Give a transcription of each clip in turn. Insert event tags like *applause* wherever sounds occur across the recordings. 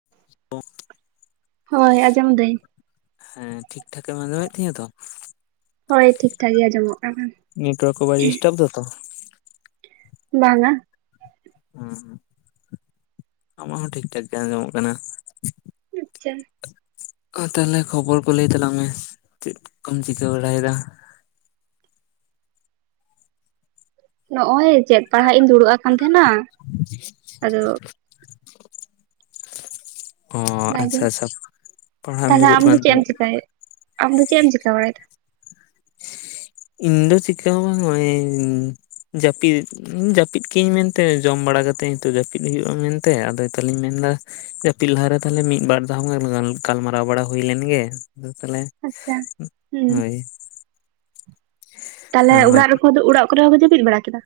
*unintelligible* ᱦᱳᱭ ᱟᱸᱡᱚᱢ ᱫᱟᱹᱧ ᱦᱮᱸ ᱴᱷᱤᱠ ᱴᱷᱟᱠᱮᱢ ᱟᱸᱡᱚᱢᱮᱫ ᱛᱤᱧᱟ ᱛᱚ ᱦᱳᱭ ᱴᱷᱤᱠ ᱴᱷᱟᱠ ᱜᱮ ᱟᱸᱡᱚᱢᱚᱜ ᱠᱟᱱᱟ ᱱᱮᱴᱣᱚᱨᱠ ᱠᱚᱸ ᱵᱟᱭ ᱰᱤᱥᱴᱟᱨᱵᱽ ᱫᱟ ᱛᱚ ᱵᱟᱝᱼᱟ ᱦᱮᱸ ᱟᱢᱟᱜ ᱦᱚᱸ ᱴᱷᱤᱠ ᱴᱷᱟᱠ ᱜᱮ ᱟᱸᱡᱚᱢᱚᱜ ᱠᱟᱱᱟ᱾ ᱟᱪᱪᱷᱟ ᱛᱟᱦᱚᱞᱮ ᱠᱷᱚᱵᱚᱨ ᱠᱚ ᱞᱟᱭ ᱛᱟᱞᱟᱝ ᱢᱮ ᱪᱮᱫ ᱠᱚᱢ ᱪᱤᱠᱟᱹ ᱵᱟᱲᱟᱭᱮᱫᱟ? ᱱᱚᱜ ᱚᱚᱭ ᱪᱮᱫ ᱯᱟᱲᱦᱟᱜ ᱤᱧ ᱫᱩᱲᱩᱵ ᱟᱠᱟᱱ ᱛᱟᱦᱮᱸᱱᱟ ᱾ᱟᱫᱚ ᱚ ᱚᱱᱟᱜᱮ ᱟᱪᱪᱷᱟ ᱟᱪᱪᱷᱟ ᱯᱟᱲᱦᱟᱜ ᱮᱢ ᱛᱟᱦᱞᱮ ᱫᱩᱲᱩᱵ ᱟᱢᱫᱚ ᱠᱟᱱ ᱪᱮᱫ ᱮᱢ ᱛᱟᱦᱮᱸᱫ ᱪᱮᱤᱠᱟᱭᱟ ᱟᱢᱫᱚ ᱪᱮᱫ ᱮᱢ ᱪᱤᱠᱟᱹ ᱵᱟᱲᱟᱭᱮᱫᱟ? ᱤᱧ ᱫᱚ ᱪᱮᱠᱟ ᱵᱟᱝ ᱡᱟᱹᱯᱤ ᱡᱟᱹᱯᱤᱫ ᱠᱟᱹᱧ ᱢᱮᱱᱛᱮ ᱡᱚᱢ ᱵᱟᱲᱟ ᱠᱟᱛᱮᱫ ᱱᱤᱛᱚᱜ ᱡᱟᱹᱯᱤᱫ ᱦᱩᱭᱩᱜᱼᱟ ᱢᱮᱱᱛᱮ ᱟᱫᱚ ᱛᱟᱦᱚᱞᱮᱧ ᱢᱮᱱ ᱮᱫᱟ ᱡᱟᱹᱯᱤᱞ ᱞᱟᱦᱟᱨᱮ ᱛᱟᱷᱞᱮ ᱢᱤᱫ ᱵᱟᱨ ᱫᱷᱟᱣ ᱜᱟᱞᱢᱟᱨᱟᱣ ᱵᱟᱲᱟ ᱦᱩᱭ ᱞᱮᱱᱜᱮ ᱟᱫᱚ ᱛᱟᱦᱞᱮ ᱟᱪᱷᱟ ᱦᱮᱸ ᱛᱟᱦᱚᱞᱮ ᱟᱨ ᱚᱲᱟᱜ ᱨᱮᱠᱚ ᱚᱲᱟᱜ ᱠᱚᱨᱮ ᱦᱚᱸᱠᱚ ᱡᱟᱹᱯᱤᱫ ᱵᱟᱲᱟ ᱠᱮᱫᱟ?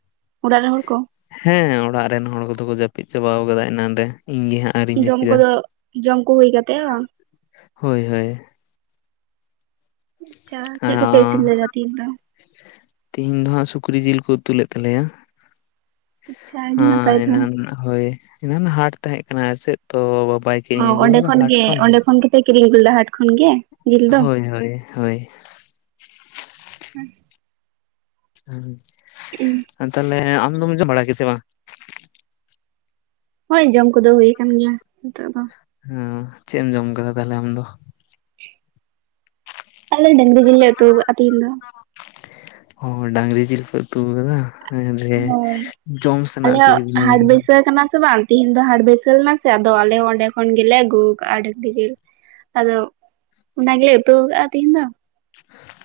ᱚᱲᱟᱜ ᱨᱮᱱ ᱦᱚᱲ ᱠᱚ, ᱦᱮᱸ ᱚᱲᱟᱜ ᱨᱮᱱ ᱦᱚᱲ ᱠᱚᱫᱚ ᱠᱚ ᱡᱟᱹᱯᱤᱫ ᱪᱟᱵᱟᱣ ᱟᱠᱟᱫᱟ ᱮᱱᱟᱱ ᱨᱮ ᱤᱧᱜᱮ ᱦᱟᱸᱜ᱾ ᱟᱹᱣᱨᱤᱧ ᱡᱚᱢ ᱡᱟᱹᱯᱤᱫᱟ ᱠᱚᱫᱚ ᱡᱚᱢ ᱠᱚ ᱦᱩᱭ ᱠᱟᱛᱮᱜ ᱦᱟᱸ ᱦᱳᱭ ᱦᱳᱭ ᱟᱪᱷᱟ ᱪᱮᱫ ᱠᱚᱯᱮ ᱤᱥᱤᱱ ᱞᱮᱫᱟ ᱛᱤᱦᱤᱧ ᱫᱚ? ᱛᱮᱦᱤᱧ ᱫᱚ ᱦᱟᱸᱜ ᱥᱩᱠᱨᱤ ᱡᱤᱞ ᱠᱚ ᱩᱛᱩ ᱞᱮᱫ ᱛᱟᱞᱮᱭᱟ᱾ ᱟᱪᱪᱷᱟ ᱦᱮ ᱟᱹᱰᱤ ᱱᱟᱯᱟᱭ ᱛᱚ ᱮᱱᱟᱱ ᱦᱳᱭ ᱮᱱᱟᱱ ᱦᱟᱴ ᱛᱟᱦᱮᱸᱠᱟᱱᱟ ᱟᱨ ᱪᱮᱫ ᱛᱚ ᱵᱟᱼᱼ ᱚ ᱚᱸᱰᱮ ᱠᱷᱚᱱ ᱜᱮ ᱚᱸᱰᱮ ᱠᱷᱚᱱ ᱜᱮᱯᱮ ᱠᱤᱨᱤᱧ ᱜᱩᱞᱟ-ᱟ ᱦᱟᱴ ᱠᱷᱚᱱ ᱜᱮ? ᱡᱤᱞ ᱫᱚ ᱦᱳᱭ ᱦᱳᱭ ᱦᱳᱭ ᱦᱮᱸ ᱦᱮᱸ ᱛᱟᱦᱞᱮ ᱟᱢ ᱫᱚᱢ ᱡᱚᱢ ᱵᱟᱲᱟ ᱜᱮ ᱥᱮ ᱵᱟᱝ? ᱦᱳᱭ ᱡᱚᱢ ᱠᱚᱫᱚ ᱦᱩᱭ ᱟᱠᱟᱱ ᱜᱮᱭᱟ ᱱᱤᱛᱚᱜ ᱫᱚ᱾ ᱦᱮᱸ ᱪᱮᱫ ᱮᱢ ᱡᱚᱢ ᱠᱮᱫᱟ ᱛᱟᱦᱞᱮ ᱟᱢ ᱫᱚ? ᱟᱞᱮ ᱰᱟᱝᱨᱤ ᱡᱤᱞ ᱞᱮ ᱩᱛᱩ ᱠᱟᱫᱟ ᱛᱤᱦᱤᱧ ᱫᱚ᱾ ᱚ ᱰᱟᱝᱨᱤ ᱡᱤᱞ ᱯᱮ ᱩᱛᱩ ᱟᱠᱟᱫᱟ᱾ ᱦᱳᱭ, ᱟᱞᱮᱭᱟᱜ ᱠᱤᱫᱤᱧᱟ ᱦᱟᱴ ᱵᱟᱵᱟ᱾ ᱵᱟᱹᱭᱥᱟᱹ ᱠᱟᱱᱟ ᱥᱮ ᱵᱟᱝ? ᱛᱮᱦᱤᱧ ᱫᱚ ᱦᱟᱴ ᱵᱟᱹᱭᱥᱟᱹᱣ ᱮᱱᱟ ᱥᱮ ᱟᱫᱚ ᱟᱞᱮ ᱦᱚᱸ ᱚᱸᱰᱮ ᱠᱷᱚᱱ ᱜᱮᱞᱮ ᱟᱹᱜᱩ ᱠᱟᱜᱼᱟ ᱰᱟᱝᱨᱤ ᱡᱮᱞ ᱟᱫᱚ ᱚᱱᱟ ᱜᱮᱞᱮ ᱩᱛᱩ ᱟᱠᱟᱫᱼᱟ ᱛᱤᱦᱤᱧ ᱫᱚ᱾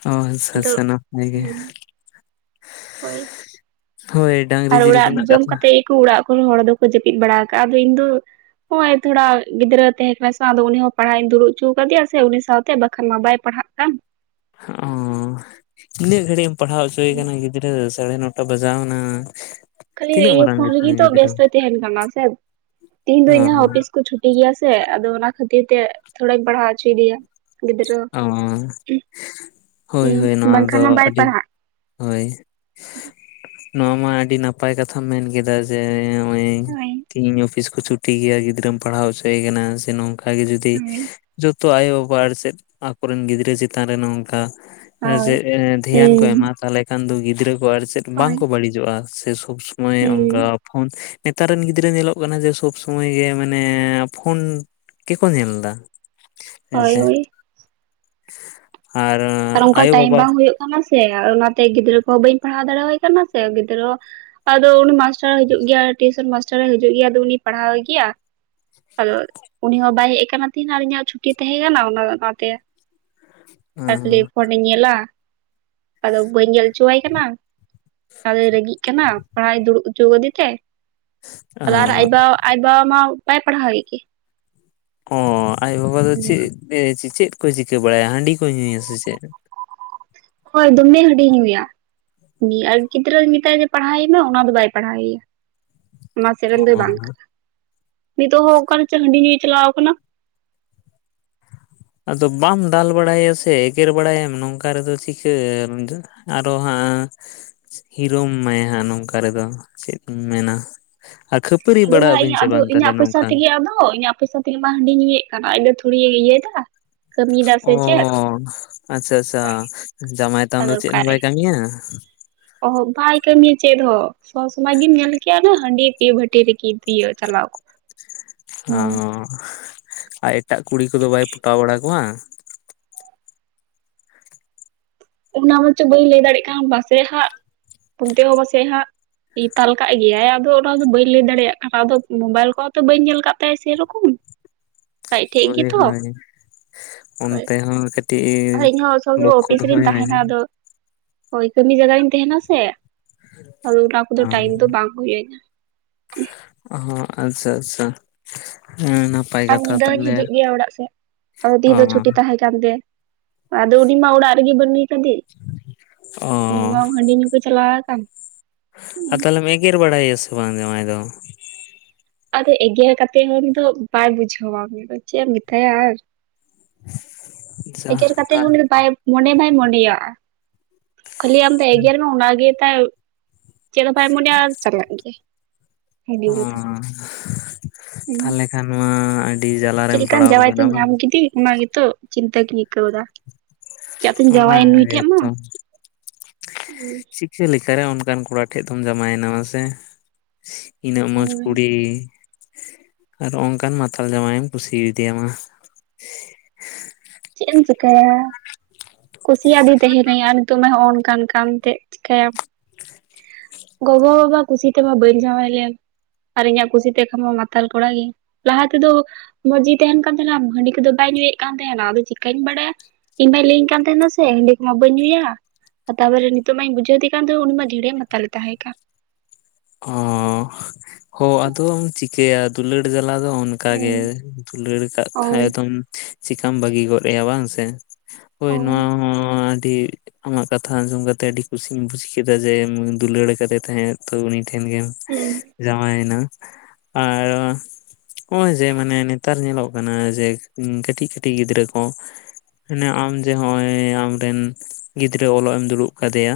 ᱚ ᱟᱪᱷᱟ ᱟᱫᱚ ᱟᱪᱷᱟ ᱱᱟᱯᱟᱭ ᱜᱮ᱾ ᱦᱳᱭ ᱾ ᱦᱳᱭ ᱾ ᱟᱨ ᱚᱲᱟᱜ ᱡᱚᱢ ᱠᱟᱛᱮᱫ ᱜᱮᱠᱚ ᱚᱲᱟᱜ ᱠᱚᱨᱮ ᱦᱚᱲ ᱫᱚᱠᱚ ᱡᱟᱹᱯᱤᱫ ᱵᱟᱲᱟ ᱟᱠᱟᱜᱼᱟ ᱟᱫᱚ ᱤᱧ ᱫᱚ ᱱᱚᱜᱭ ᱛᱷᱚᱲᱟ ᱜᱤᱫᱽᱨᱟᱹ ᱛᱟᱦᱮᱸ ᱠᱟᱱᱟ ᱥᱮ ᱟᱫᱚ ᱩᱱᱤ ᱦᱚᱸ ᱯᱟᱲᱦᱟᱜ ᱤᱧ ᱫᱩᱲᱩᱵ ᱦᱚᱪᱚ ᱟᱠᱟᱣᱫᱮᱭᱟ ᱥᱮ ᱩᱱᱤ ᱥᱟᱶᱛᱮ ᱵᱟᱠᱷᱟᱱ ᱢᱟ ᱵᱟᱭ ᱯᱟᱲᱦᱟᱜ ᱠᱟᱱ ᱚ ᱛᱤᱱᱟᱹᱜ ᱜᱷᱟᱹᱲᱤᱡ ᱮᱢ ᱯᱟᱲᱦᱟᱣ ᱦᱚᱪᱚᱭᱮ ᱠᱟᱱᱟ ᱜᱤᱫᱽᱨᱟᱹ ᱥᱟᱲᱮ ᱱᱚᱴᱟ ᱵᱟᱡᱟᱣ ᱮᱱᱟ᱾ ᱠᱷᱟᱹᱞᱤ ᱤᱭᱟᱹ ᱯᱷᱳᱱ ᱨᱮᱜᱮ ᱛᱚ ᱵᱮᱥ ᱛᱚ ᱛᱟᱦᱮᱱ ᱠᱟᱱᱟ ᱥᱮ ᱛᱤᱦᱤᱧ ᱫᱚ ᱚ ᱤᱧ ᱚᱯᱷᱤᱥ ᱠᱚ ᱪᱷᱩᱴᱤ ᱜᱮᱭᱟ ᱥᱮ ᱟᱫᱚ ᱚᱱᱟ ᱠᱷᱟᱹᱛᱤᱨ ᱛᱮ ᱛᱷᱚᱲᱟᱧ ᱵᱟᱲᱦᱟᱣ ᱦᱚᱪᱚᱭᱮᱫᱮᱭᱟ᱾ ᱜᱤᱫᱽᱨᱟᱹ ᱚ ᱦᱳᱭ ᱦᱳᱭ ᱱᱚᱣᱟ ᱵᱟᱝᱠᱷᱟᱱ ᱫᱚ ᱢᱟ ᱵᱟᱭ ᱟᱹᱰᱤ ᱯᱟᱲᱦᱟᱜ᱾ ᱦᱳᱭ ᱱᱚᱣᱟ ᱢᱟ ᱟᱹᱰᱤ ᱱᱟᱯᱟᱭ ᱠᱟᱛᱷᱟᱢ ᱢᱮᱱ ᱠᱮᱫᱟ ᱡᱮ ᱱᱚᱜ ᱦᱳᱭ ᱛᱤᱦᱤᱧ ᱚᱯᱷᱤᱥ ᱠᱚ ᱪᱷᱩᱴᱤ ᱜᱮᱭᱟ ᱜᱤᱫᱽᱨᱟᱹᱢ ᱯᱟᱲᱦᱟᱣ ᱦᱚᱪᱚᱭᱮ ᱠᱟᱱᱟ ᱥᱮ ᱱᱚᱝᱠᱟ ᱚᱱᱠᱟᱜᱮ ᱡᱩᱫᱤ ᱦᱳᱭ ᱡᱚᱛᱚ ᱟᱭᱳᱼᱵᱟᱵᱟ ᱪᱮᱫ ᱟᱠᱚᱨᱮᱱ ᱜᱤᱫᱽᱨᱟᱹ ᱪᱮᱛᱟᱱ ᱨᱮ ᱱᱚᱝᱠᱟ, ᱦᱮᱥᱮ ᱦᱳᱭ ᱫᱷᱮᱭᱟᱱ ᱠᱚ ᱦᱩᱸ ᱮᱢᱟ ᱛᱟᱦᱚᱞᱮ ᱠᱷᱟᱱ ᱫᱚ ᱜᱤᱫᱽᱨᱟᱹ ᱠᱚ ᱟᱨ ᱪᱮᱫ ᱦᱳᱭ ᱵᱟᱝᱠᱚ ᱵᱟᱹᱲᱤᱡᱚᱜᱼᱟ ᱾ ᱥᱮ ᱥᱚᱵ ᱱᱚᱜᱚᱭ ᱚᱝᱠᱟ ᱦᱩᱸ ᱯᱷᱳᱱ ᱱᱮᱛᱟᱨ ᱨᱮᱱ ᱜᱤᱫᱽᱨᱟᱹ ᱧᱮᱞᱚᱜ ᱠᱟᱱᱟ ᱡᱮ ᱥᱚᱵ ᱥᱚᱢᱚᱭ ᱜᱮ ᱢᱟᱱᱮ ᱯᱷᱳᱱ ᱜᱮᱠᱚ ᱧᱮᱞ ᱮᱫᱟ, ᱾ ᱦᱳᱭ ᱦᱳᱭ ᱾ ᱟᱨᱻ ᱾ ᱟᱨ ᱚᱱᱠᱟ ᱴᱟᱭᱤᱢ ᱵᱟᱝ ᱦᱩᱭᱩᱜ᱾ ᱥᱮ ᱚᱱᱟᱛᱮ ᱜᱤᱫᱽᱨᱟᱹ ᱠᱚᱦᱚᱸ ᱵᱟᱹᱧ ᱯᱟᱲᱦᱟᱣ ᱫᱟᱲᱮᱣᱟᱭ ᱠᱟᱱᱟ ᱥᱮ ᱜᱤᱫᱽᱨᱟᱹ ᱟᱫᱚ ᱩᱱᱤ ᱢᱟᱥᱴᱚ ᱢᱟᱥᱴᱟᱨ ᱦᱤᱡᱩᱜ ᱜᱮᱭᱟ ᱴᱤᱭᱩᱥᱚᱱ ᱢᱟᱥᱴᱟᱨᱭ ᱦᱤᱡᱩᱜ ᱜᱮᱭᱟ ᱟᱫᱚ ᱩᱱᱤ ᱯᱟᱲᱦᱟᱣᱮ ᱜᱮᱭᱟ᱾ ᱟᱫᱚ ᱩᱱᱤ ᱦᱚᱸ ᱵᱟᱭ ᱦᱮᱡ ᱟᱠᱟᱱᱟ ᱛ ᱛᱟᱦᱮᱱᱟ ᱤᱧᱟᱜ ᱪᱷᱩᱴᱤ ᱛᱟᱦᱮᱸ ᱠᱟᱱᱟ ᱚᱱᱟ ᱚᱱᱟ ᱛᱮ *inaudible* ᱟᱨ ᱠᱷᱟᱹᱞᱤ ᱯᱷᱳᱱᱤᱧ ᱧᱮᱞᱟ ᱟᱫᱚ ᱵᱟᱹᱧ ᱧᱮᱞ ᱦᱚᱪᱚᱣᱟᱭ ᱠᱟᱱᱟ ᱾ ᱟᱨᱮ ᱨᱟᱹᱜᱤᱜ ᱠᱟᱱᱟ ᱯᱟᱲᱦᱟᱜ ᱫᱩᱲᱩᱵ ᱦᱚᱪᱚ ᱟᱫᱮ ᱛᱮ ᱟᱫᱚ ᱟᱨ ᱟᱭ ᱵᱟ ᱟᱭ ᱵᱟ ᱢᱟ ᱵᱟᱭ ᱯᱟᱲᱦᱟᱣ ᱮ ᱜᱮ ᱚᱻ ᱟᱡ ᱵᱟᱵᱟ ᱫᱚ ᱪᱮᱫ ᱪᱮᱫ ᱠᱚᱭ ᱪᱤᱠᱟᱹ ᱵᱟᱲᱟᱭᱟ ᱦᱟᱺᱰᱤ ᱠᱚ ᱧᱩᱭᱟ ᱥᱮ ᱪᱮᱫ? ᱦᱳᱭ ᱫᱚᱢᱮ ᱦᱟᱹᱰᱤ ᱧᱩᱭᱟ ᱾ ᱩᱱᱤ ᱟᱨ ᱜᱤᱫᱽᱨᱟᱹᱧ ᱢᱮᱛᱟᱭᱟ ᱡᱮ ᱯᱟᱲᱦᱟᱣ ᱢᱮ ᱚᱱᱟ ᱫᱚ ᱵᱟᱭ ᱯᱟᱲᱦᱟᱣᱮᱭᱟ ᱾ ᱚᱱᱟ ᱥᱮᱜᱨᱮᱱ ᱫᱚᱭ ᱵᱟᱝ ᱠᱟᱱᱟ᱾ ᱱᱤᱛᱚᱜ ᱦᱚᱸ ᱚᱠᱟᱨᱮ ᱪᱚ ᱦᱟᱸᱰᱤ ᱧᱩᱭ ᱪᱟᱞᱟᱣ ᱠᱟᱱᱟ ᱾ ᱟᱫᱚ ᱵᱟᱢ ᱫᱟᱞ ᱵᱟᱲᱟᱭᱮᱭᱟ ᱥᱮ ᱮᱜᱮᱨ ᱵᱟᱲᱟᱭᱮᱢ ᱱᱚᱝᱠᱟ ᱨᱮᱫᱚ ᱪᱤᱠᱟᱹ ᱟᱨᱚ ᱦᱟᱸᱜ᱾ ᱦᱤᱨᱳᱢ ᱢᱟᱭ ᱦᱟᱸᱜ ᱱᱚᱝᱠᱟ ᱨᱮᱫᱚ ᱪᱮᱫ ᱮᱢ ᱢᱮᱱᱟ, ᱟᱨ ᱠᱷᱟᱹ ᱟᱫᱚ ᱦᱟᱸᱜ ᱤᱧᱟᱹᱜ ᱟᱫᱚ ᱤᱧᱟᱹᱜ ᱯᱚᱭᱥᱟ ᱛᱮᱜᱮ ᱟᱫᱚ ᱤᱧᱟᱜ ᱯᱩᱭᱥᱟᱹ ᱛᱮᱜᱮ ᱢᱟ ᱦᱟᱺᱰᱤ ᱧᱩᱭᱮᱜ ᱠᱟᱱ᱾ ᱟᱡ ᱫᱚ ᱛᱷᱚᱲᱤ ᱤᱭᱟᱹᱭᱫᱟ᱾ ᱚᱸᱻ ᱟᱪᱪᱷᱟ ᱟᱪᱪᱷᱟ ᱡᱟᱢᱟᱭ ᱛᱟᱢ ᱫᱚ ᱪᱮᱫ ᱦᱚᱸ ᱵᱟᱭ ᱠᱟᱹᱢᱤᱭᱟ? ᱚᱸ ᱵᱟᱭ ᱠᱟᱹᱢᱤᱭᱟ ᱪᱮᱫ ᱦᱚᱸ᱾ ᱥᱚᱵ ᱥᱚᱢᱚᱭ ᱜᱮᱢ ᱧᱮᱞ ᱠᱮᱭᱟ ᱦᱟᱺᱰᱤ ᱵᱷᱟᱹᱴᱤ ᱨᱮᱜᱤ ᱛᱤᱭᱳ ᱪᱟᱞᱟᱣ ᱠᱚᱜ ᱾ ᱚᱸ ᱟᱨ ᱮᱴᱟᱜ ᱠᱩᱲᱤ ᱠᱚᱫᱚ ᱵᱟᱭ ᱯᱚᱴᱟᱣ ᱵᱟᱲᱟ ᱠᱚᱣᱟ? ᱚᱱᱟ ᱢᱟᱪᱚ ᱵᱟᱹᱧ ᱞᱟᱹᱭ ᱫᱟᱲᱮᱜ ᱠᱟᱱ᱾ ᱯᱟᱥᱮᱜ ᱦᱟᱸᱜ ᱯᱩᱱᱛᱮᱦᱚᱸ ᱯᱟᱥᱮᱜ ᱦᱟᱸᱜ ᱛᱟᱞ ᱠᱟᱜ ᱜᱮᱭᱟᱭ, ᱟᱫᱚ ᱚᱱᱟᱫᱚ ᱵᱟᱹᱧ ᱞᱟᱹᱭ ᱫᱟᱲᱮᱭᱟᱜ ᱠᱟᱱᱟ᱾ ᱟᱫᱚ ᱢᱳᱵᱟᱭᱤᱞ ᱠᱚ ᱦᱚᱸ ᱛᱚ ᱵᱟᱹᱧ ᱧᱮᱞ ᱠᱟᱜ ᱛᱟᱭᱟ ᱥᱮᱨᱚᱠᱚᱢ ᱾ ᱦᱳᱭ ᱦᱳᱭ ᱚᱱᱛᱮ ᱦᱚᱸ ᱠᱟᱹᱴᱤᱡ ᱟᱨ ᱤᱧᱦᱚᱸ ᱥᱚᱵ ᱥᱚᱢᱚᱭ ᱞᱚᱠᱠᱷᱚ ᱚᱯᱷᱤᱥ ᱨᱤᱧ ᱫᱚᱦᱚᱭ ᱢᱮ ᱛᱟᱦᱮᱱᱟ᱾ ᱟᱫᱚ ᱦᱳᱭ ᱠᱟᱹᱢᱤ ᱡᱟᱭᱜᱟ ᱨᱤᱧ ᱛᱟᱦᱮᱱᱟ ᱥᱮ, ᱟᱫᱚ ᱚᱱᱟ ᱠᱚᱫᱚ ᱴᱟᱭᱤᱢ ᱫᱚ ᱵᱟᱝ ᱦᱩᱭᱟᱹᱧᱟᱹ᱾ ᱦᱚᱸ ᱟᱪᱪᱷᱟ ᱟᱪᱪᱷᱟ ᱦᱮᱸ ᱱᱟᱯ ᱾ ᱟᱨ ᱧᱤᱫᱟᱹ ᱦᱚᱧ ᱦᱤᱡᱩᱜ ᱜᱮᱭᱟ ᱚᱲᱟᱜ ᱥᱮᱜ, ᱟᱫᱚ ᱚ ᱛᱤᱦᱤᱧ ᱫᱚ ᱪᱷᱩᱴᱤ ᱛᱟᱦᱮᱸ ᱠᱟᱱᱟ᱾ ᱠᱟᱱ ᱛᱮ ᱟᱫᱚ ᱩᱱᱤ ᱢᱟ ᱚᱲᱟᱜ ᱨᱮᱜᱮ ᱵᱟᱹᱱᱩᱭ ᱠᱟᱫᱤ ᱚ ᱩᱱᱤ ᱢᱟ ᱦᱟᱺᱰᱤ ᱧᱩ, ᱪᱟᱞᱟᱣ ᱟᱠᱟᱱ᱾ ᱟᱨ ᱛᱟᱦᱚᱞᱮᱢ ᱮᱜᱮᱨ ᱵᱟᱲᱟᱭᱮᱭᱟ ᱥᱮ ᱵᱟᱝ ᱡᱟᱶᱟᱭ ᱫᱚ? ᱟᱫᱚ ᱮᱜᱮᱨ ᱠᱟᱛᱮᱜ ᱦᱚᱸ ᱩᱱᱤ ᱫᱚ ᱵᱟᱭ ᱵᱩᱡᱷᱟᱹᱣᱟ ᱩᱱᱤ ᱫᱚ ᱪᱮᱜ ᱮᱢ ᱢᱮᱛᱟᱭᱟ ᱟᱨ, ᱟᱪᱪᱷᱟ ᱮᱜᱮᱨ ᱠᱟᱛᱮ ᱦᱚᱸ ᱩᱱᱤ ᱫᱚ ᱵᱟᱭ ᱢᱚᱱᱮ ᱵᱟᱭ ᱢᱚᱱᱮᱭᱟᱜᱼᱟ ᱾ ᱠᱷᱟᱹᱞᱤ ᱟᱢ ᱫᱚ ᱮᱜᱟᱴᱮᱨ ᱢᱮ ᱚᱱᱟ ᱜᱮ ᱛᱟᱭ ᱪᱮᱜ ᱦᱚᱸ ᱵᱟᱭ ᱢᱚᱱᱮᱭᱟ, ᱟᱨ ᱪᱟᱞᱟᱜ ᱜᱮᱭᱟᱭ ᱦᱟᱺᱰᱤ ᱚ ᱧᱩ ᱫᱚ᱾ ᱦᱩᱸ ᱛᱟᱦᱚᱞᱮ ᱠᱷᱟᱱ ᱢᱟ ᱟᱹᱰᱤ ᱡᱟᱞᱟ ᱪᱮᱫ ᱨᱮᱢ ᱞᱮᱠᱟᱱ ᱯᱟᱲᱟᱣ ᱡᱟᱶᱟᱭ ᱠᱟᱱᱟ ᱛᱚᱧ ᱵᱟᱝ? ᱧᱟᱢ ᱠᱮᱫᱮ ᱚᱱᱟ ᱜᱮᱛᱚᱜ ᱪᱤᱱᱛᱟᱹ ᱜᱮᱧ ᱟᱹᱭᱠᱟᱹᱣ ᱫᱟ᱾ ᱪᱟᱜ ᱛᱚᱧ ᱚᱱᱟ ᱡᱟᱶᱟᱭᱮᱱ ᱱᱩᱭ ᱴᱷᱮᱡ ᱢᱟ᱾ ᱜᱮᱛᱚ ᱪᱤᱠᱟᱹ ᱞᱮᱠᱟᱨᱮ ᱚᱱᱠᱟᱱ ᱠᱚᱲᱟ ᱴᱷᱮᱡ ᱫᱚᱢ ᱡᱟᱶᱟᱭᱮᱱᱟ ᱢᱟᱥᱮ? ᱤᱱᱟᱹᱜ ᱢᱚᱡᱽ ᱦᱳᱭ ᱠᱩᱲᱤ ᱟᱨ ᱦᱚᱜ ᱚᱝᱠᱟᱱ ᱢᱟᱛᱟᱞ ᱡᱟᱶᱟᱭ ᱮᱢ ᱠᱩᱥᱤᱣᱫᱤᱭᱟ ᱢᱟ, ᱪᱮᱜ ᱮᱢ ᱪᱮᱠᱟᱭᱟ ᱠᱩᱥᱤᱭᱟᱫᱤ ᱛᱟᱦᱮᱱᱟᱹᱧ, ᱟᱨ ᱱᱤᱛᱚᱜ ᱦᱚᱸ ᱚᱱ ᱠᱟᱱ ᱠᱟᱱᱛᱮᱜ ᱪᱤᱠᱟᱭᱟᱢ᱾ ᱜᱚᱜᱚ ᱵᱟᱵᱟ ᱠᱩᱥᱤ ᱛᱮᱢᱟ ᱵᱟᱹᱧ ᱡᱟᱣᱟᱶ ᱞᱮᱱ᱾ ᱟᱨ ᱤᱧᱟᱹᱜ ᱠᱩᱥᱤᱛᱮ ᱠᱷᱟᱱ ᱢᱟ ᱢᱟᱛᱟᱞ ᱠᱚᱲᱟ ᱜᱮ᱾ ᱞᱟᱦᱟ ᱛᱮᱫᱚ ᱢᱚᱡ ᱜᱮ ᱛᱟᱦᱮᱱ ᱠᱟᱱ ᱛᱟᱦᱮᱱᱟ᱾ ᱦᱟᱺᱰᱤ ᱠᱚᱫᱚ ᱵᱟᱭ ᱧᱩᱭᱮᱫ ᱠᱟᱱ ᱛᱟᱦᱮᱱᱟ᱾ ᱟᱫᱚ ᱪᱤᱠᱟᱧ ᱵᱟᱲᱟᱭᱟ, ᱤᱧ ᱢᱟᱭ ᱞᱟᱹᱭᱟᱹᱧ ᱠᱟᱱ ᱛᱟᱦᱮᱱᱟ ᱥᱮ ᱦᱟᱺᱰᱤ ᱠᱚ ᱢᱟ ᱵᱟᱹᱧ ᱧᱩᱭᱟ᱾ ᱟᱨ ᱛᱟᱨᱯᱚᱨᱮ ᱱᱤᱛᱚᱜ ᱢᱟᱧ ᱵᱩᱡᱷᱟᱹᱣ ᱮ ᱠᱟᱱ ᱩᱱᱤ ᱢᱟ ᱡᱷᱟᱲᱮ ᱢᱟᱛᱟᱞᱮ ᱛᱟᱦᱮᱸ ᱠᱟᱱ ᱾ ᱚᱸᱻᱦᱚᱸ ᱟᱫᱚᱢ ᱪᱤᱠᱟᱹᱭᱟ ᱫᱩᱞᱟᱹᱲ ᱡᱟᱞᱟ ᱫᱚ ᱚᱱ ᱚᱱᱠᱟ ᱜᱮ ᱫᱩᱞᱟᱹᱲ ᱠᱟᱜ ᱠᱷᱟᱡ ᱦᱳᱭ ᱫᱚᱢ ᱪᱤᱠᱟᱢ ᱵᱟᱹᱜᱤ ᱜᱚᱜ ᱟᱭᱟ ᱵᱟᱝ ᱥᱮ? ᱦᱳᱭ ᱱᱚᱣᱟ ᱦᱚᱸ ᱟᱹᱰᱤ ᱟᱢᱟᱜ ᱠᱟᱛᱷᱟ ᱟᱸᱡᱚᱢ ᱠᱟᱛᱮ ᱟᱹᱰᱤ ᱠᱩᱥᱤᱧ ᱵᱩᱡ ᱠᱮᱫᱟ᱾ ᱡᱮᱢ ᱫᱩᱞᱟᱹᱲ ᱟᱠᱟᱫᱮ ᱛᱟᱦᱮᱸᱫ ᱛᱚ ᱩᱱᱤ ᱴᱷᱮᱱ ᱜᱮᱢ ᱦᱮᱸ ᱡᱟᱶᱟᱭᱮᱱᱟ ᱟᱨᱚ ᱦᱚᱜᱼᱚᱭ ᱡᱮ ᱢᱟᱱᱮ ᱱᱮᱛᱟᱨ ᱧᱮᱞᱚᱜ ᱠᱟᱱᱟ ᱡᱮ ᱠᱟᱹᱴᱤᱡ ᱠᱟᱹᱴᱤᱡ ᱜᱤᱫᱽᱨᱟᱹ ᱠᱚ, ᱦᱟᱱᱮ ᱟᱢ ᱡᱮ ᱦᱚᱜᱼᱚᱭ ᱟᱢᱨᱮᱱ ᱜᱤᱫᱽᱨᱟᱹ ᱚᱞᱚᱜ ᱮᱢ ᱫᱩᱲᱩᱵ ᱠᱟᱫᱮᱭᱟ,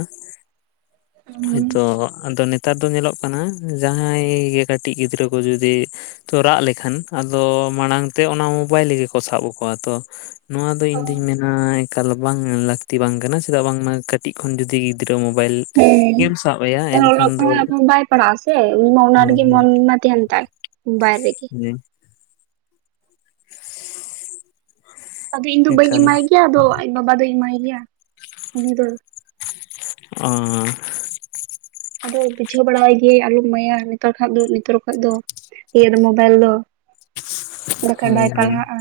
ᱦᱳᱭ ᱦᱳᱭᱛᱚ ᱟᱫᱚ ᱱᱤᱛ ᱛᱚ ᱧᱮᱞᱚᱜ ᱠᱟᱱᱟ, ᱡᱟᱦᱟᱸᱭ ᱜᱮ ᱠᱟᱹᱴᱤᱡ ᱜᱤᱫᱽᱨᱟᱹ ᱠᱚ ᱡᱩᱫᱤ ᱛᱚ ᱨᱟᱜ ᱞᱮᱠᱷᱟᱱ ᱟᱫᱚ ᱢᱟᱲᱟᱝ ᱛᱮ ᱚᱱᱟ ᱢᱳᱵᱟᱭᱤᱞ ᱜᱮᱠᱚ ᱥᱟᱵ ᱟᱠᱚᱣᱟ᱾ ᱛᱚ, ᱱᱚᱣᱟ ᱫᱚ ᱤᱧ ᱫᱚᱧ ᱢᱮᱱᱟ ᱮᱠᱟᱞ ᱵᱟᱝ ᱞᱟᱹᱠᱛᱤ ᱵᱟᱝ ᱠᱟᱱᱟ, ᱪᱮᱫᱟᱜ ᱵᱟᱝᱢᱟ ᱠᱟᱹᱴᱤᱡ ᱠᱷᱚᱱ ᱡᱩᱫᱤ ᱜᱤᱫᱽᱨᱟᱹ ᱢᱳᱵᱟᱭᱤᱞ ᱦᱮᱸ ᱜᱮᱢ ᱥᱟᱵ ᱟᱭᱟ ᱮᱱᱠᱷᱟᱱ ᱫᱚ ᱯᱟᱲᱟᱜ ᱟᱥᱮ ᱩᱱᱤ ᱢᱟ ᱚᱱᱟ ᱦᱳᱭ ᱨᱮᱜᱮ ᱦᱳᱭ ᱢᱚᱱ ᱢᱟ ᱛᱟᱦᱮᱱ ᱛᱟᱭ ᱵᱟᱭ ᱨᱮᱜᱮ *inaudible* ᱟᱫᱚ ᱤᱧ ᱫᱚ ᱵᱟᱹᱧ ᱮᱠᱟᱞ ᱮᱢᱟᱭ ᱜᱮᱭᱟ ᱟᱫᱚ ᱟᱡ ᱵᱟᱵᱟ ᱫᱚᱭ ᱮᱢᱟᱭ ᱜᱮᱭᱟ ᱩᱱᱤ ᱫᱚ ᱚᱸ ᱟᱫᱚᱭ ᱵᱩᱡᱷᱟᱹᱣ ᱵᱟᱲᱟᱣᱟᱭ ᱜᱮᱭᱟᱧ ᱟᱞᱚᱢ ᱮᱢᱟᱹᱭᱟ ᱱᱮᱛᱟᱨ ᱠᱷᱟᱜ ᱫᱚ ᱱᱤᱛᱚᱨ ᱠᱷᱟᱜ ᱫᱚ ᱤᱭᱟᱹ ᱫᱚ ᱢᱳᱵᱟᱭᱤᱞ ᱫᱚ ᱵᱟᱠᱷᱟᱡ ᱦᱚᱭ ᱵᱟᱭ ᱟᱢᱧ ᱯᱟᱲᱦᱟᱜᱼᱟ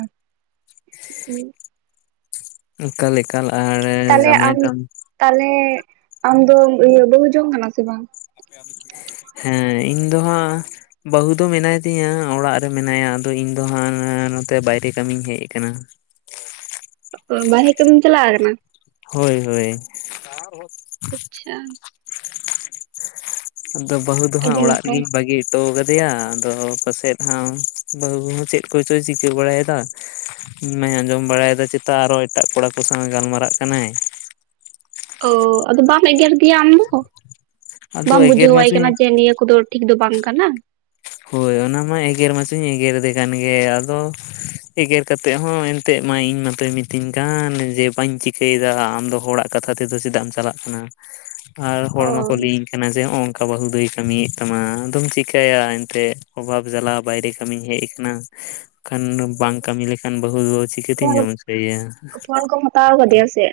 ᱚᱠᱟ‌ ᱞᱮᱠᱟᱱ ᱟᱨ ᱛᱟᱞᱮ ᱡᱟᱢᱟᱭ ᱟᱢ ᱛᱟᱢ ᱛᱟᱞᱦᱮ ᱟᱢ ᱫᱚᱢ ᱤᱭᱟᱹ ᱵᱟᱹᱦᱩ ᱡᱚᱝ ᱠᱟᱱᱟ ᱥᱮ ᱵᱟᱝ ᱦᱮᱸ ᱤᱧ ᱫᱚ ᱦᱟᱸᱜ ᱵᱟᱹᱦᱩ ᱫᱚ ᱢᱮᱱᱟᱭ ᱛᱤᱧᱟ ᱚᱲᱟᱜ ᱨᱮ ᱢᱮᱱᱟᱭᱟ ᱟᱫᱚ ᱤᱧ ᱫᱚ ᱦᱟᱸᱜ ᱱᱟᱜ-ᱱᱚᱛᱮ ᱵᱟᱭᱨᱮ ᱠᱟᱹᱢᱤᱧ ᱦᱮᱡ ᱟᱠᱟᱱᱟ ᱵᱟᱦᱨᱮ ᱠᱟᱹᱢᱤᱢ ᱪᱟᱞᱟᱠᱱᱟ ᱦᱚᱭ ᱦᱚᱭ *unintelligible* ᱟᱪᱪᱷᱟ ᱟᱫᱚ ᱵᱟᱹᱦᱩ ᱫᱚ ᱦᱟᱸᱜ ᱟᱹᱰᱤ ᱚᱲᱟᱜ ᱱᱟᱯᱟᱭ ᱨᱮᱜᱤᱧ ᱵᱟᱹᱜᱤ ᱛᱚ ᱠᱟᱫᱮᱭᱟ ᱟᱫᱚ ᱯᱟᱥᱮᱫ ᱦᱟᱜ ᱵᱟᱹᱦᱩ ᱪᱮᱫ ᱠᱚᱪᱚᱭ ᱪᱤᱠᱟᱹ ᱵᱟᱲᱟᱭᱮᱫᱟ ᱤᱧ ᱢᱟᱧ ᱟᱸᱡᱚᱢ ᱵᱟᱲᱟᱭᱮᱫᱟ ᱪᱮᱛᱟ ᱟᱨᱚ ᱮᱴᱟᱜ ᱠᱚᱲᱟ ᱠᱚ ᱥᱟᱶᱮ ᱜᱟᱞᱢᱟᱨᱟᱜ ᱠᱟᱱᱟᱭ ᱚ ᱟᱫᱚ ᱵᱟᱢ ᱮᱜᱮᱨ ᱜᱮᱭᱟ ᱟᱢ ᱫᱚ ᱟᱫᱚ ᱵᱟᱢ ᱮᱜᱮᱨ ᱵᱩᱡᱷᱟᱹᱣᱟᱭ ᱠᱟᱱᱟ ᱢᱟᱪᱚᱧ ᱡᱮ ᱱᱤᱭᱟᱹ ᱠᱚᱫᱚ ᱴᱷᱤᱠ ᱫᱚ ᱵᱟᱝ ᱠᱟᱱᱟ ᱦᱳᱭ ᱚᱱᱟ ᱢᱟ ᱮᱜᱮᱨ ᱢᱟᱥᱮ ᱮᱜᱮᱨᱮᱫᱮ ᱠᱟᱱ ᱜᱮ ᱟᱫᱚ ᱮᱜᱮᱨ ᱠᱟᱛᱮᱜ ᱦᱚᱸ ᱮᱱᱛᱮᱡ ᱢᱟ ᱤᱧ ᱢᱟᱛᱚᱭ ᱢᱤᱛᱟᱹᱧ ᱠᱟᱱ ᱡᱮ ᱵᱟᱹᱧ ᱪᱤᱠᱟᱹᱭᱫᱟ ᱟᱢ ᱫᱚ ᱦᱚᱲᱟᱜ ᱠᱟᱛᱷᱟ ᱛᱮᱫᱚ ᱪᱮᱫᱟᱜ ᱮᱢ ᱪᱟᱞᱟᱜ ᱠᱟᱱᱟ ᱟᱨ ᱚ ᱦᱚᱲ ᱢᱟᱠᱚ ᱞᱟᱹᱭᱟᱹᱧ ᱠᱟᱱᱟ ᱡᱮ ᱱᱚᱝᱠᱟ ᱵᱟᱹ ᱦᱩ ᱫᱚᱭ ᱠᱟᱹᱢᱤᱭᱮᱫ ᱛᱟᱢᱟ ᱟᱫᱚᱢ ᱪᱮᱠᱟᱭᱟ ᱛᱮᱜ ᱚᱵᱷᱟᱵ ᱡᱟᱞᱟ ᱵᱟᱭᱨᱮ ᱠᱟᱹᱢᱤ ᱦᱮᱡ ᱠᱟᱱᱟ ᱠᱷᱟᱱ ᱵᱟᱝ ᱠᱟᱹᱢᱤ ᱞᱮᱠᱷᱟᱱ ᱵᱟᱹᱦᱩ ᱫᱚ ᱪᱤᱠᱟᱹᱛᱤᱧ ᱡᱚᱢ ᱦᱚᱪᱚᱭᱭᱟ ᱛᱟᱣ ᱠᱟᱫᱮᱭᱟᱢ ᱥᱮᱜ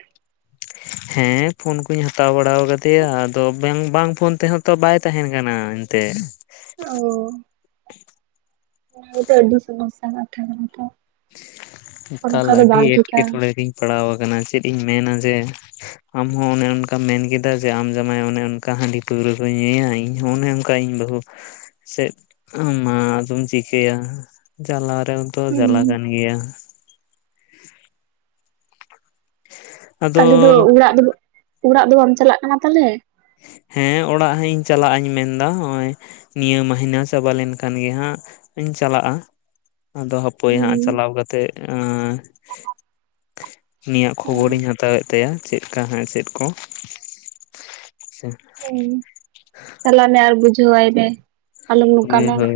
*inaudible* ᱦᱮᱸ ᱯᱷᱚᱱ ᱠᱩᱧ ᱦᱟᱛᱟᱣ ᱵᱟᱲᱟᱣ ᱠᱟᱫᱮᱭᱟ ᱟᱫᱚ ᱵᱮᱝ ᱵᱟᱝ ᱯᱷᱳᱱ ᱛᱮᱦᱚᱸ ᱛᱚ ᱵᱟᱭ ᱛᱟᱦᱮᱱ ᱠᱟᱱᱟ ᱮᱱᱛᱮ *inaudible* ᱛᱟᱞᱦᱮ ᱛᱚ ᱟᱹᱰᱤ ᱥᱚᱢᱚᱥᱥᱟ ᱠᱟᱛᱷᱟ ᱠᱟᱱᱟ ᱛᱚ ᱮᱠᱟᱞ ᱚᱱᱠᱟ ᱫᱚ ᱟᱹᱰᱤ ᱵᱟᱝ ᱴᱷᱤᱠᱟ ᱮᱸᱴᱠᱮᱴᱚᱬᱮ ᱨᱤᱧ ᱯᱟᱲᱟᱣ ᱠᱟᱱᱟ ᱪᱮᱫ ᱤᱧ ᱢᱮᱱᱟ ᱡᱮ ᱟᱢᱦᱚᱸ ᱚᱱᱮ ᱚᱱᱠᱟᱢ ᱢᱮᱱ ᱠᱮᱫᱟ ᱡᱮ ᱟᱢ ᱡᱟᱢᱟᱭ ᱚᱱᱮ ᱚᱱᱠᱟ ᱦᱟᱺᱰᱤ ᱯᱟᱹᱣᱨᱟᱹ ᱠᱚᱭ ᱧᱩᱭᱟ ᱤᱧᱦᱚᱸ ᱚᱱᱮ ᱚᱱᱠᱟ ᱤᱧ ᱵᱟᱹᱦᱩ ᱪᱮᱫ ᱢᱟ ᱟᱫᱚᱢ ᱪᱤᱠᱟᱹᱭᱟ ᱪᱟᱞᱟ ᱨᱮᱦᱚ ᱛᱚ ᱦᱩᱸ ᱡᱟᱞᱟ ᱠᱟᱱ ᱜᱮᱭᱟ ᱛᱟᱞᱦᱮ ᱫᱚ ᱟᱫᱚ ᱚᱲᱟᱜ ᱫᱚ ᱚᱲᱟᱜ ᱫᱚ ᱵᱟᱢ ᱪᱟᱞᱟᱜ ᱠᱟᱱᱟ ᱛᱟᱞᱦᱮ ᱦᱮᱸ ᱚᱲᱟᱜ ᱦᱟᱜ ᱤᱧ ᱪᱟᱞᱟᱜ ᱟᱧ ᱢᱮᱱᱫᱟ ᱦᱚᱭ ᱱᱤᱭᱟᱹ ᱢᱟᱹᱦᱤᱱᱟᱹ ᱪᱟᱵᱟ ᱞᱮᱱᱠᱷᱟᱱ ᱜᱮ ᱦᱟᱸᱜ ᱤᱧ ᱪᱟᱞᱟᱜ-ᱟ ᱟᱫᱚ ᱦᱟᱹᱯᱚᱭ ᱦᱟᱸᱜ ᱪᱟᱞᱟᱣ ᱠᱟᱛᱮᱜ ᱟᱸᱻ ᱩᱱᱤᱭᱟᱜ ᱦᱳᱭ ᱠᱷᱚᱵᱚᱨᱤᱧ ᱦᱟᱛᱟᱣᱮᱫ ᱛᱟᱭᱟ ᱪᱮᱫ ᱠᱟ ᱦᱟᱜ ᱪᱮᱫ ᱠᱚ ᱟᱪᱪᱷᱟ ᱦᱩᱸ ᱪᱟᱞᱟᱜ ᱢᱮ ᱟᱨ ᱵᱩᱡᱟᱹᱣᱟᱭ ᱢᱮ ᱟᱞᱚᱢ ᱦᱳᱭ ᱱᱚᱝᱠᱟᱱᱟ᱾ ᱦᱳᱭ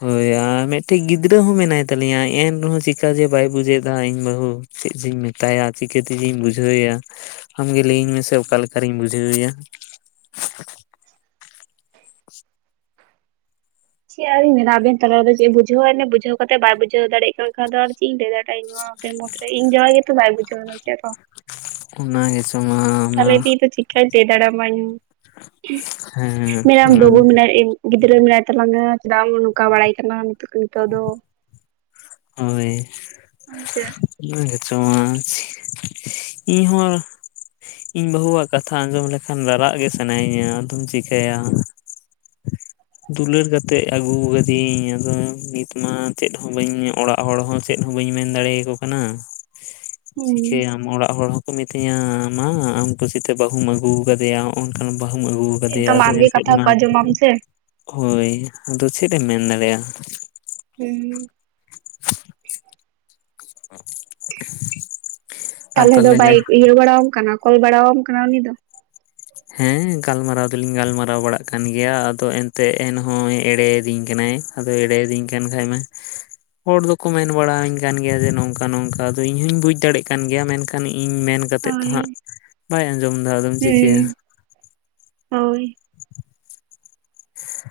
ᱦᱚᱭ ᱟᱨ ᱢᱤᱫᱴᱮᱡ ᱜᱤᱫᱽᱨᱟᱹ ᱦᱚᱸ ᱢᱮᱱᱟᱭ ᱛᱟᱹᱞᱤᱧᱟ ᱮᱱ ᱨᱮᱦᱚᱸ ᱪᱮᱠᱟ ᱡᱮ ᱵᱟᱭ ᱵᱩᱡᱮᱫᱟ ᱤᱧ ᱵᱟᱹᱦᱩ᱾ ᱪᱮᱫ ᱡᱩᱧ ᱢᱮᱛᱟᱭᱟ ᱪᱤᱠᱟᱹ ᱛᱮᱡᱤᱧ ᱵᱩᱡᱷᱟᱹᱣᱮᱭᱟ᱾ ᱟᱢᱜᱮ ᱞᱟᱹᱭᱟᱹᱧ ᱢᱮᱥᱮ ᱚᱠᱟ ᱞᱮᱠᱟ ᱨᱤᱧ ᱵᱩᱡᱷᱟᱹᱣᱮᱭᱟ? ᱪᱮᱜ ᱟᱨᱤᱧ ᱢᱮᱱᱟ ᱟᱵᱮᱱ ᱛᱟᱞᱟ ᱨᱮᱫᱚ ᱪᱮᱜ ᱵᱩᱡᱷᱟᱹᱣ ᱣᱟᱭ ᱢᱮ ᱵᱩᱡᱷᱟᱣᱹ ᱠᱟᱛᱮᱜ ᱵᱟᱭ ᱵᱩᱡᱷᱟᱹᱣ ᱫᱟᱲᱮᱭᱟᱜ ᱠᱟᱱ ᱠᱷᱟᱱ ᱫᱚ ᱟᱨ ᱪᱤᱜ ᱤᱧ ᱞᱟᱹᱭ ᱫᱟᱲᱭᱟᱜ-ᱟ ᱤᱧ ᱦᱚᱸᱼᱼ ᱟᱵᱮᱱ ᱢᱚᱛᱨᱮ ᱤᱧ ᱡᱟᱶᱟᱭ ᱜᱮ ᱛᱚ ᱵᱟᱭ ᱵᱩᱡᱟᱹᱣ ᱫᱟ ᱪᱮᱫ *unintelligible* ᱚᱱᱟ ᱜᱮ ᱥᱮ᱾ ᱛᱚᱢᱟᱼᱼ ᱛᱟᱦᱚᱞᱮ ᱪᱤᱜ ᱯᱮ ᱪᱤᱠᱟᱭ ᱛᱮ ᱫᱟᱲᱮᱢᱟᱧ ᱦᱮᱸ *inaudible* ᱢᱮᱱᱟᱢ ᱚᱱᱟ ᱵᱟᱹᱵᱩ ᱢᱮᱱᱟᱭ ᱤᱧ ᱼᱼ ᱜᱤᱫᱽᱨᱟᱹ ᱢᱮᱱᱟᱭ ᱛᱟᱞᱝᱟ ᱪᱮᱫᱟᱢ ᱱᱚᱠᱟ ᱵᱟᱲᱟᱭ ᱠᱟᱱᱟ ᱱᱤᱛᱚᱜ ᱫᱚ᱾ ᱦᱚᱭ ᱦᱮᱸ ᱥᱮ ᱚᱱᱟ ᱜᱮᱪᱚ *unintelligible* ᱤᱧ ᱦᱚᱸ ᱤᱧ ᱵᱟᱹᱦᱩ ᱣᱟᱜ ᱠᱟᱛᱷᱟ ᱟᱸᱡᱚᱢ ᱞᱮᱠᱷᱟᱱ ᱨᱟᱨᱟᱜ ᱜᱮ ᱥᱟᱱᱟᱭᱤᱧᱟ ᱟᱫᱚᱢ ᱪᱤᱠᱟᱭᱟ᱾ ᱫᱩᱞᱟᱹᱲ ᱠᱟᱛᱮᱜ ᱟᱜᱩ ᱠᱟᱫᱤᱭᱤᱧ ᱟᱫᱚ ᱱᱤᱛᱚᱜ ᱢᱟ ᱪᱮᱫ ᱦᱚᱸ ᱵᱟᱹᱧ ᱧᱚᱜᱼᱼ ᱚᱲᱟᱜ ᱦᱚᱲ ᱦᱚᱸ ᱪᱮᱫ ᱦᱚᱸ ᱵᱟᱹᱧ ᱢᱮᱱ ᱫᱟᱲᱮ ᱭᱟᱠᱠ ᱠᱟᱱᱟ ᱦᱩᱸ ᱪᱤᱠᱟᱹᱭᱟᱢ ᱚᱲᱟᱜ ᱦᱚᱲ ᱦᱚᱸᱼᱼ ᱠᱚ ᱢᱤᱛᱟᱹᱧᱟ ᱢᱟ ᱟᱢ ᱠᱩᱥᱤᱛᱮ ᱵᱟᱦᱩᱢ ᱟᱹᱜᱩᱣ ᱠᱟᱫᱮᱭᱟ ᱦᱚᱸᱜ-ᱚ ᱱᱚᱝᱠᱟᱱ ᱵᱟᱦᱩᱢ ᱟᱹᱜᱩᱼᱼ ᱠᱟᱫᱮᱭᱟ ᱮᱠᱫᱚᱢ ᱟᱫᱚ ᱟᱢᱜᱮ ᱮᱱᱛᱮᱜ ᱠᱟᱛᱷᱟ ᱢᱟ ᱠᱚ ᱟᱸᱡᱚᱢᱟᱢ ᱥᱮ ᱦᱚᱭ ᱟᱫᱚ ᱪᱮᱫ ᱮᱢ ᱢᱮᱱ ᱫᱟᱲᱮᱭᱟᱜ ᱦᱩᱸᱻ *inaudible* ᱛᱟᱦᱚᱞᱮ ᱫᱚ ᱵᱟᱭ ᱤᱭᱟᱹ ᱵᱟᱲᱟᱣᱟᱢ ᱠᱟᱱᱟ ᱠᱚᱞ ᱵᱟᱲᱟᱣᱟᱢ ᱠᱟᱱᱟ ᱩᱱᱤ ᱫᱚ? ᱦᱮᱸ ᱜᱟᱞᱢᱟᱨᱟᱣ ᱫᱚᱞᱤᱧ ᱜᱟᱞᱢᱟᱨᱟᱣ ᱵᱟᱲᱟᱜ ᱠᱟᱱ ᱜᱮᱭᱟ ᱟᱫᱚ ᱮᱱᱛᱮᱜ ᱮᱱᱦᱚᱸᱭ ᱮᱲᱮᱭ ᱤᱫᱤᱧ ᱠᱟᱱᱟᱭ᱾ ᱟᱫᱚᱭ ᱮᱲᱮᱭ ᱤᱫᱤᱧ ᱠᱟᱱ ᱠᱷᱟᱡ ᱢᱟᱼᱼ ᱦᱚᱲ ᱫᱚᱠᱚ ᱢᱮᱱ ᱵᱟᱲᱟ ᱣᱟᱹᱧ ᱠᱟᱱ ᱜᱮᱭᱟ ᱡᱮ ᱱᱚᱝᱠᱟ ᱱᱚᱝᱠᱟ ᱟᱫᱚ ᱤᱧ ᱦᱩᱧ ᱵᱩᱡᱷ ᱫᱟᱲᱮᱭᱟᱜ ᱠᱟᱱ ᱜᱮᱭᱟ ᱢᱮᱱᱠᱷᱟᱱ ᱤᱧ ᱢᱮᱱᱼᱼ ᱠᱟᱛᱮᱫ ᱛᱚ ᱦᱳᱭ ᱦᱟᱸᱜ ᱵᱟᱭ ᱟᱸᱡᱚᱢ ᱫᱟ ᱟᱫᱚᱢ ᱪᱤᱠᱟᱹᱭᱟ᱾ ᱦᱮᱸ ᱦᱳᱭ᱾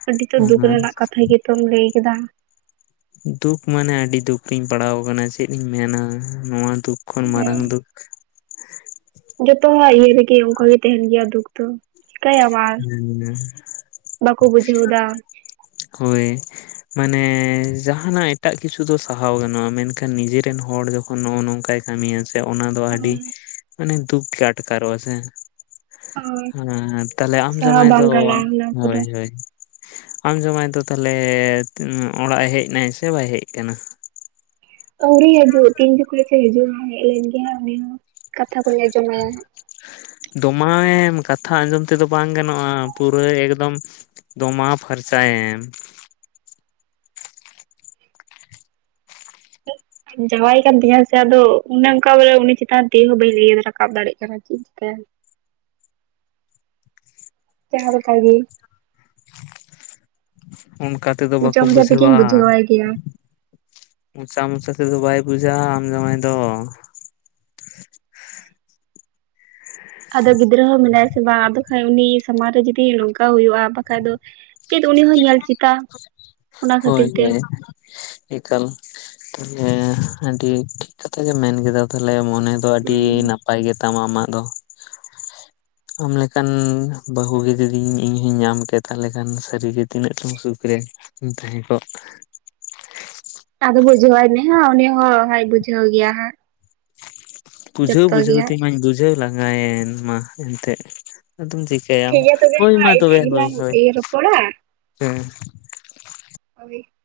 ᱟᱹᱰᱤ ᱛᱚ ᱫᱩᱠ ᱦᱮᱸ ᱨᱮᱱᱟᱜ ᱠᱟᱛᱷᱟ ᱜᱮᱛᱚᱢ ᱞᱟᱹᱭ ᱠᱮᱫᱟ᱾ ᱫᱩᱠ ᱢᱟᱱᱮ ᱟᱹᱰᱤ ᱫᱩᱠ ᱨᱤᱧ ᱯᱟᱲᱟᱣ ᱠᱟᱱᱟ ᱪᱮᱫ ᱤᱧ ᱢᱮᱱᱟ ᱱᱚᱣᱟ ᱫᱩᱠᱼᱼ ᱠᱷᱚᱱ ᱦᱮᱸ ᱢᱟᱨᱟᱝ ᱫᱩᱠᱼᱼ ᱡᱚᱛᱚ ᱦᱚᱲᱟᱜ ᱤᱭᱟᱹ ᱨᱮᱜᱮ ᱚᱱᱠᱟ ᱜᱮ ᱛᱮᱦᱮᱸᱱ ᱜᱮᱭᱟ ᱫᱩᱠ ᱫᱚ᱾ ᱪᱤᱠᱟᱭᱟᱢ ᱟᱨ ᱦᱮᱸ ᱵᱟᱠᱚ ᱵᱩᱡᱷᱟᱹᱣ ᱫᱟ᱾ *inaudible* ᱦᱳᱭ ᱢᱟᱱᱮ ᱡᱟᱦᱟᱸᱱᱟᱜ ᱮᱴᱟᱜ ᱠᱤᱪᱷᱩ ᱫᱚ ᱥᱟᱦᱟᱣ ᱜᱟᱱᱚᱜ-ᱟ ᱢᱮᱱᱠᱷᱟᱱ ᱱᱤᱡᱮᱨᱮᱱ ᱦᱚᱲ ᱡᱚᱠᱼᱼ ᱱᱚᱜ-ᱚ ᱱᱚᱝᱠᱟᱭ ᱠᱟᱹᱢᱤᱭᱟ ᱥᱮᱼᱼ ᱚᱱᱟ ᱫᱚ ᱟᱹᱰᱤ ᱦᱳᱭ ᱢᱟᱱᱮ ᱫᱩᱠ ᱜᱮ ᱟᱴᱠᱟᱨᱚᱜ-ᱟ ᱥᱮ, ᱦᱳᱭ ᱟᱨᱼᱼ ᱟᱢ ᱥᱟᱦᱟ ᱡᱟᱢᱟᱭ ᱫᱚ, ᱵᱟᱝ ᱦᱚᱭ ᱜᱟᱱᱚᱜᱼᱟ ᱚᱱᱟ ᱠᱚᱫᱚ ᱦᱚᱭ᱾ ᱦᱚᱭ, ᱟᱢ ᱡᱟᱢᱟᱭ ᱫᱚ ᱛᱟᱦᱚᱞᱮ ᱛᱮ ᱚᱲᱟᱜ ᱮ ᱦᱮᱡ ᱮᱱᱟᱭ ᱥᱮ ᱵᱟᱭ ᱦᱮᱡ ᱠᱟᱱᱟ? ᱟᱹᱣᱨᱤ ᱦᱟᱹᱡᱩᱜ ᱛᱤᱱ ᱡᱚᱠᱷᱚᱡ ᱪᱚᱭ ᱦᱤᱡᱩᱜ-ᱟ ᱦᱮᱡ ᱞᱮᱱ ᱜᱮ ᱦᱟᱸᱜ ᱩᱱᱤ ᱦᱚᱸ ᱠᱟᱛᱷᱟ ᱠᱚᱧ ᱟᱸᱡᱚᱢ ᱢᱟᱭᱟ‌ ᱦᱟᱸᱜ᱾ ᱫᱚᱢᱟᱣᱮᱢ ᱠᱟᱛᱷᱟ ᱟᱸᱡᱚᱢ ᱛᱮᱫᱚ ᱵᱟᱝ ᱜᱟᱱᱚᱜ-ᱟ ᱯᱩᱨᱟᱹ ᱮᱠᱫᱚᱢᱼᱼ ᱫᱚᱢᱟᱣ ᱯᱷᱟᱨᱪᱟᱭᱮᱢ᱾ ᱡᱟᱶᱟᱭ ᱠᱟᱱ ᱛᱤᱧᱟᱭ ᱥᱮ ᱟᱫᱚ ᱚᱱᱮ ᱚᱱᱠᱟ ᱵᱚᱞᱮ ᱩᱱᱤ ᱪᱮᱛᱟᱱ ᱛᱤ ᱦᱚᱸ ᱵᱟᱹᱧ ᱞᱟᱹᱭ ᱨᱟᱠᱟᱵ ᱫᱟᱲᱮᱜ ᱠᱟᱱᱟ᱾ ᱪᱤᱜ ᱪᱤᱠᱟᱭᱟ? *inaudible* *unintelligible* ᱚᱱᱠᱟ ᱛᱮᱫᱚ ᱢᱚᱪᱟ ᱵᱟᱠᱚ ᱢᱚᱪᱟ ᱵᱩᱡᱷᱟᱹᱣᱟ᱾ ᱛᱮᱜᱮᱧ ᱵᱩᱡᱷᱟᱹᱣᱟᱭ ᱜᱮᱭᱟ ᱢᱚᱪᱟ ᱢᱚᱪᱟ ᱛᱮᱫᱚ ᱵᱟᱭ ᱵᱩᱡᱷᱟ ᱟᱢ ᱡᱟᱢᱟᱭ ᱫᱚ᱾ ᱟᱫᱚ ᱜᱤᱫᱽᱨᱟᱹ ᱦᱚᱸ ᱢᱮᱱᱟᱭᱟ ᱥᱮ ᱵᱟᱝ ᱟᱫᱚ ᱠᱷᱟᱡ ᱩᱱᱤ ᱥᱟᱢᱟᱝ ᱨᱮ ᱡᱩᱫᱤ ᱱᱚᱝᱠᱟ ᱦᱩᱭᱩᱜ-ᱟ ᱵᱟᱠᱷᱟᱡ ᱫᱚᱼᱼ ᱪᱮᱫ ᱩᱱᱤ ᱦᱚᱸᱭ ᱧᱮᱞ ᱪᱤᱛᱟ᱾ ᱦᱳᱭ ᱦᱳᱭ᱾ ᱮᱠᱟᱞ ᱛᱟᱞᱦᱮ ᱟᱹᱰᱤ ᱴᱷᱤᱠ ᱠᱟᱛᱷᱟ ᱜᱮᱢ ᱢᱮᱱ ᱠᱮᱫᱟ ᱛᱟᱞᱦᱮ ᱢᱚᱱᱮᱼᱼ ᱫᱚ ᱟᱹᱰᱤ ᱱᱟᱯᱟᱭ ᱜᱮᱛᱟᱢᱟ ᱟᱢᱟᱜ ᱫᱚ᱾ ᱟᱢᱞᱮᱠᱟᱱ ᱵᱟᱹᱦᱩ ᱡᱩᱫᱤ ᱤᱧ ᱦᱚᱧ ᱧᱟᱢ ᱠᱮᱭᱟ ᱛᱟᱦᱚᱞᱮ ᱠᱷᱟᱱ ᱥᱟᱹᱨᱤᱜᱮ ᱛᱤᱱᱟᱹᱜ ᱪᱚᱝ ᱥᱩᱠ ᱨᱮ ᱛᱟᱦᱮᱱᱸ ᱠᱚᱜ ᱟᱫᱚ ᱵᱩᱡᱷᱟᱹᱣᱟᱭᱢᱮ ᱦᱟᱸᱜ ᱩᱱᱤ ᱦᱳᱭ *unintelligible* ᱵᱩᱡᱷᱟᱹᱣ ᱜᱮᱭᱟ ᱦᱟᱸᱜ ᱵᱩᱡᱷᱟᱹᱣ ᱡᱚᱛᱚ ᱜᱮ ᱵᱩᱡᱷᱟᱹᱣ ᱦᱟᱸᱜ ᱛᱮᱢᱟᱧ ᱵᱩᱡᱷᱟᱹᱣ ᱞᱟᱸᱜᱟᱭᱮᱱ ᱢᱟ ᱮᱱᱛᱮᱫ ᱟᱫᱚᱢ ᱪᱮ ᱢᱟᱭᱟᱢ ᱴᱷᱤᱠ ᱜᱮᱭᱟ ᱛᱚᱵᱮ ᱦᱚᱭ ᱢᱟ ᱦᱟᱸᱜ ᱛᱚᱵᱮ ᱤᱱᱟᱹᱜ ᱦᱳᱭ ᱜᱮᱞᱟᱝ ᱦᱳᱭ ᱨᱚᱯᱚᱲᱟ ᱦᱮᱸ *unintelligible*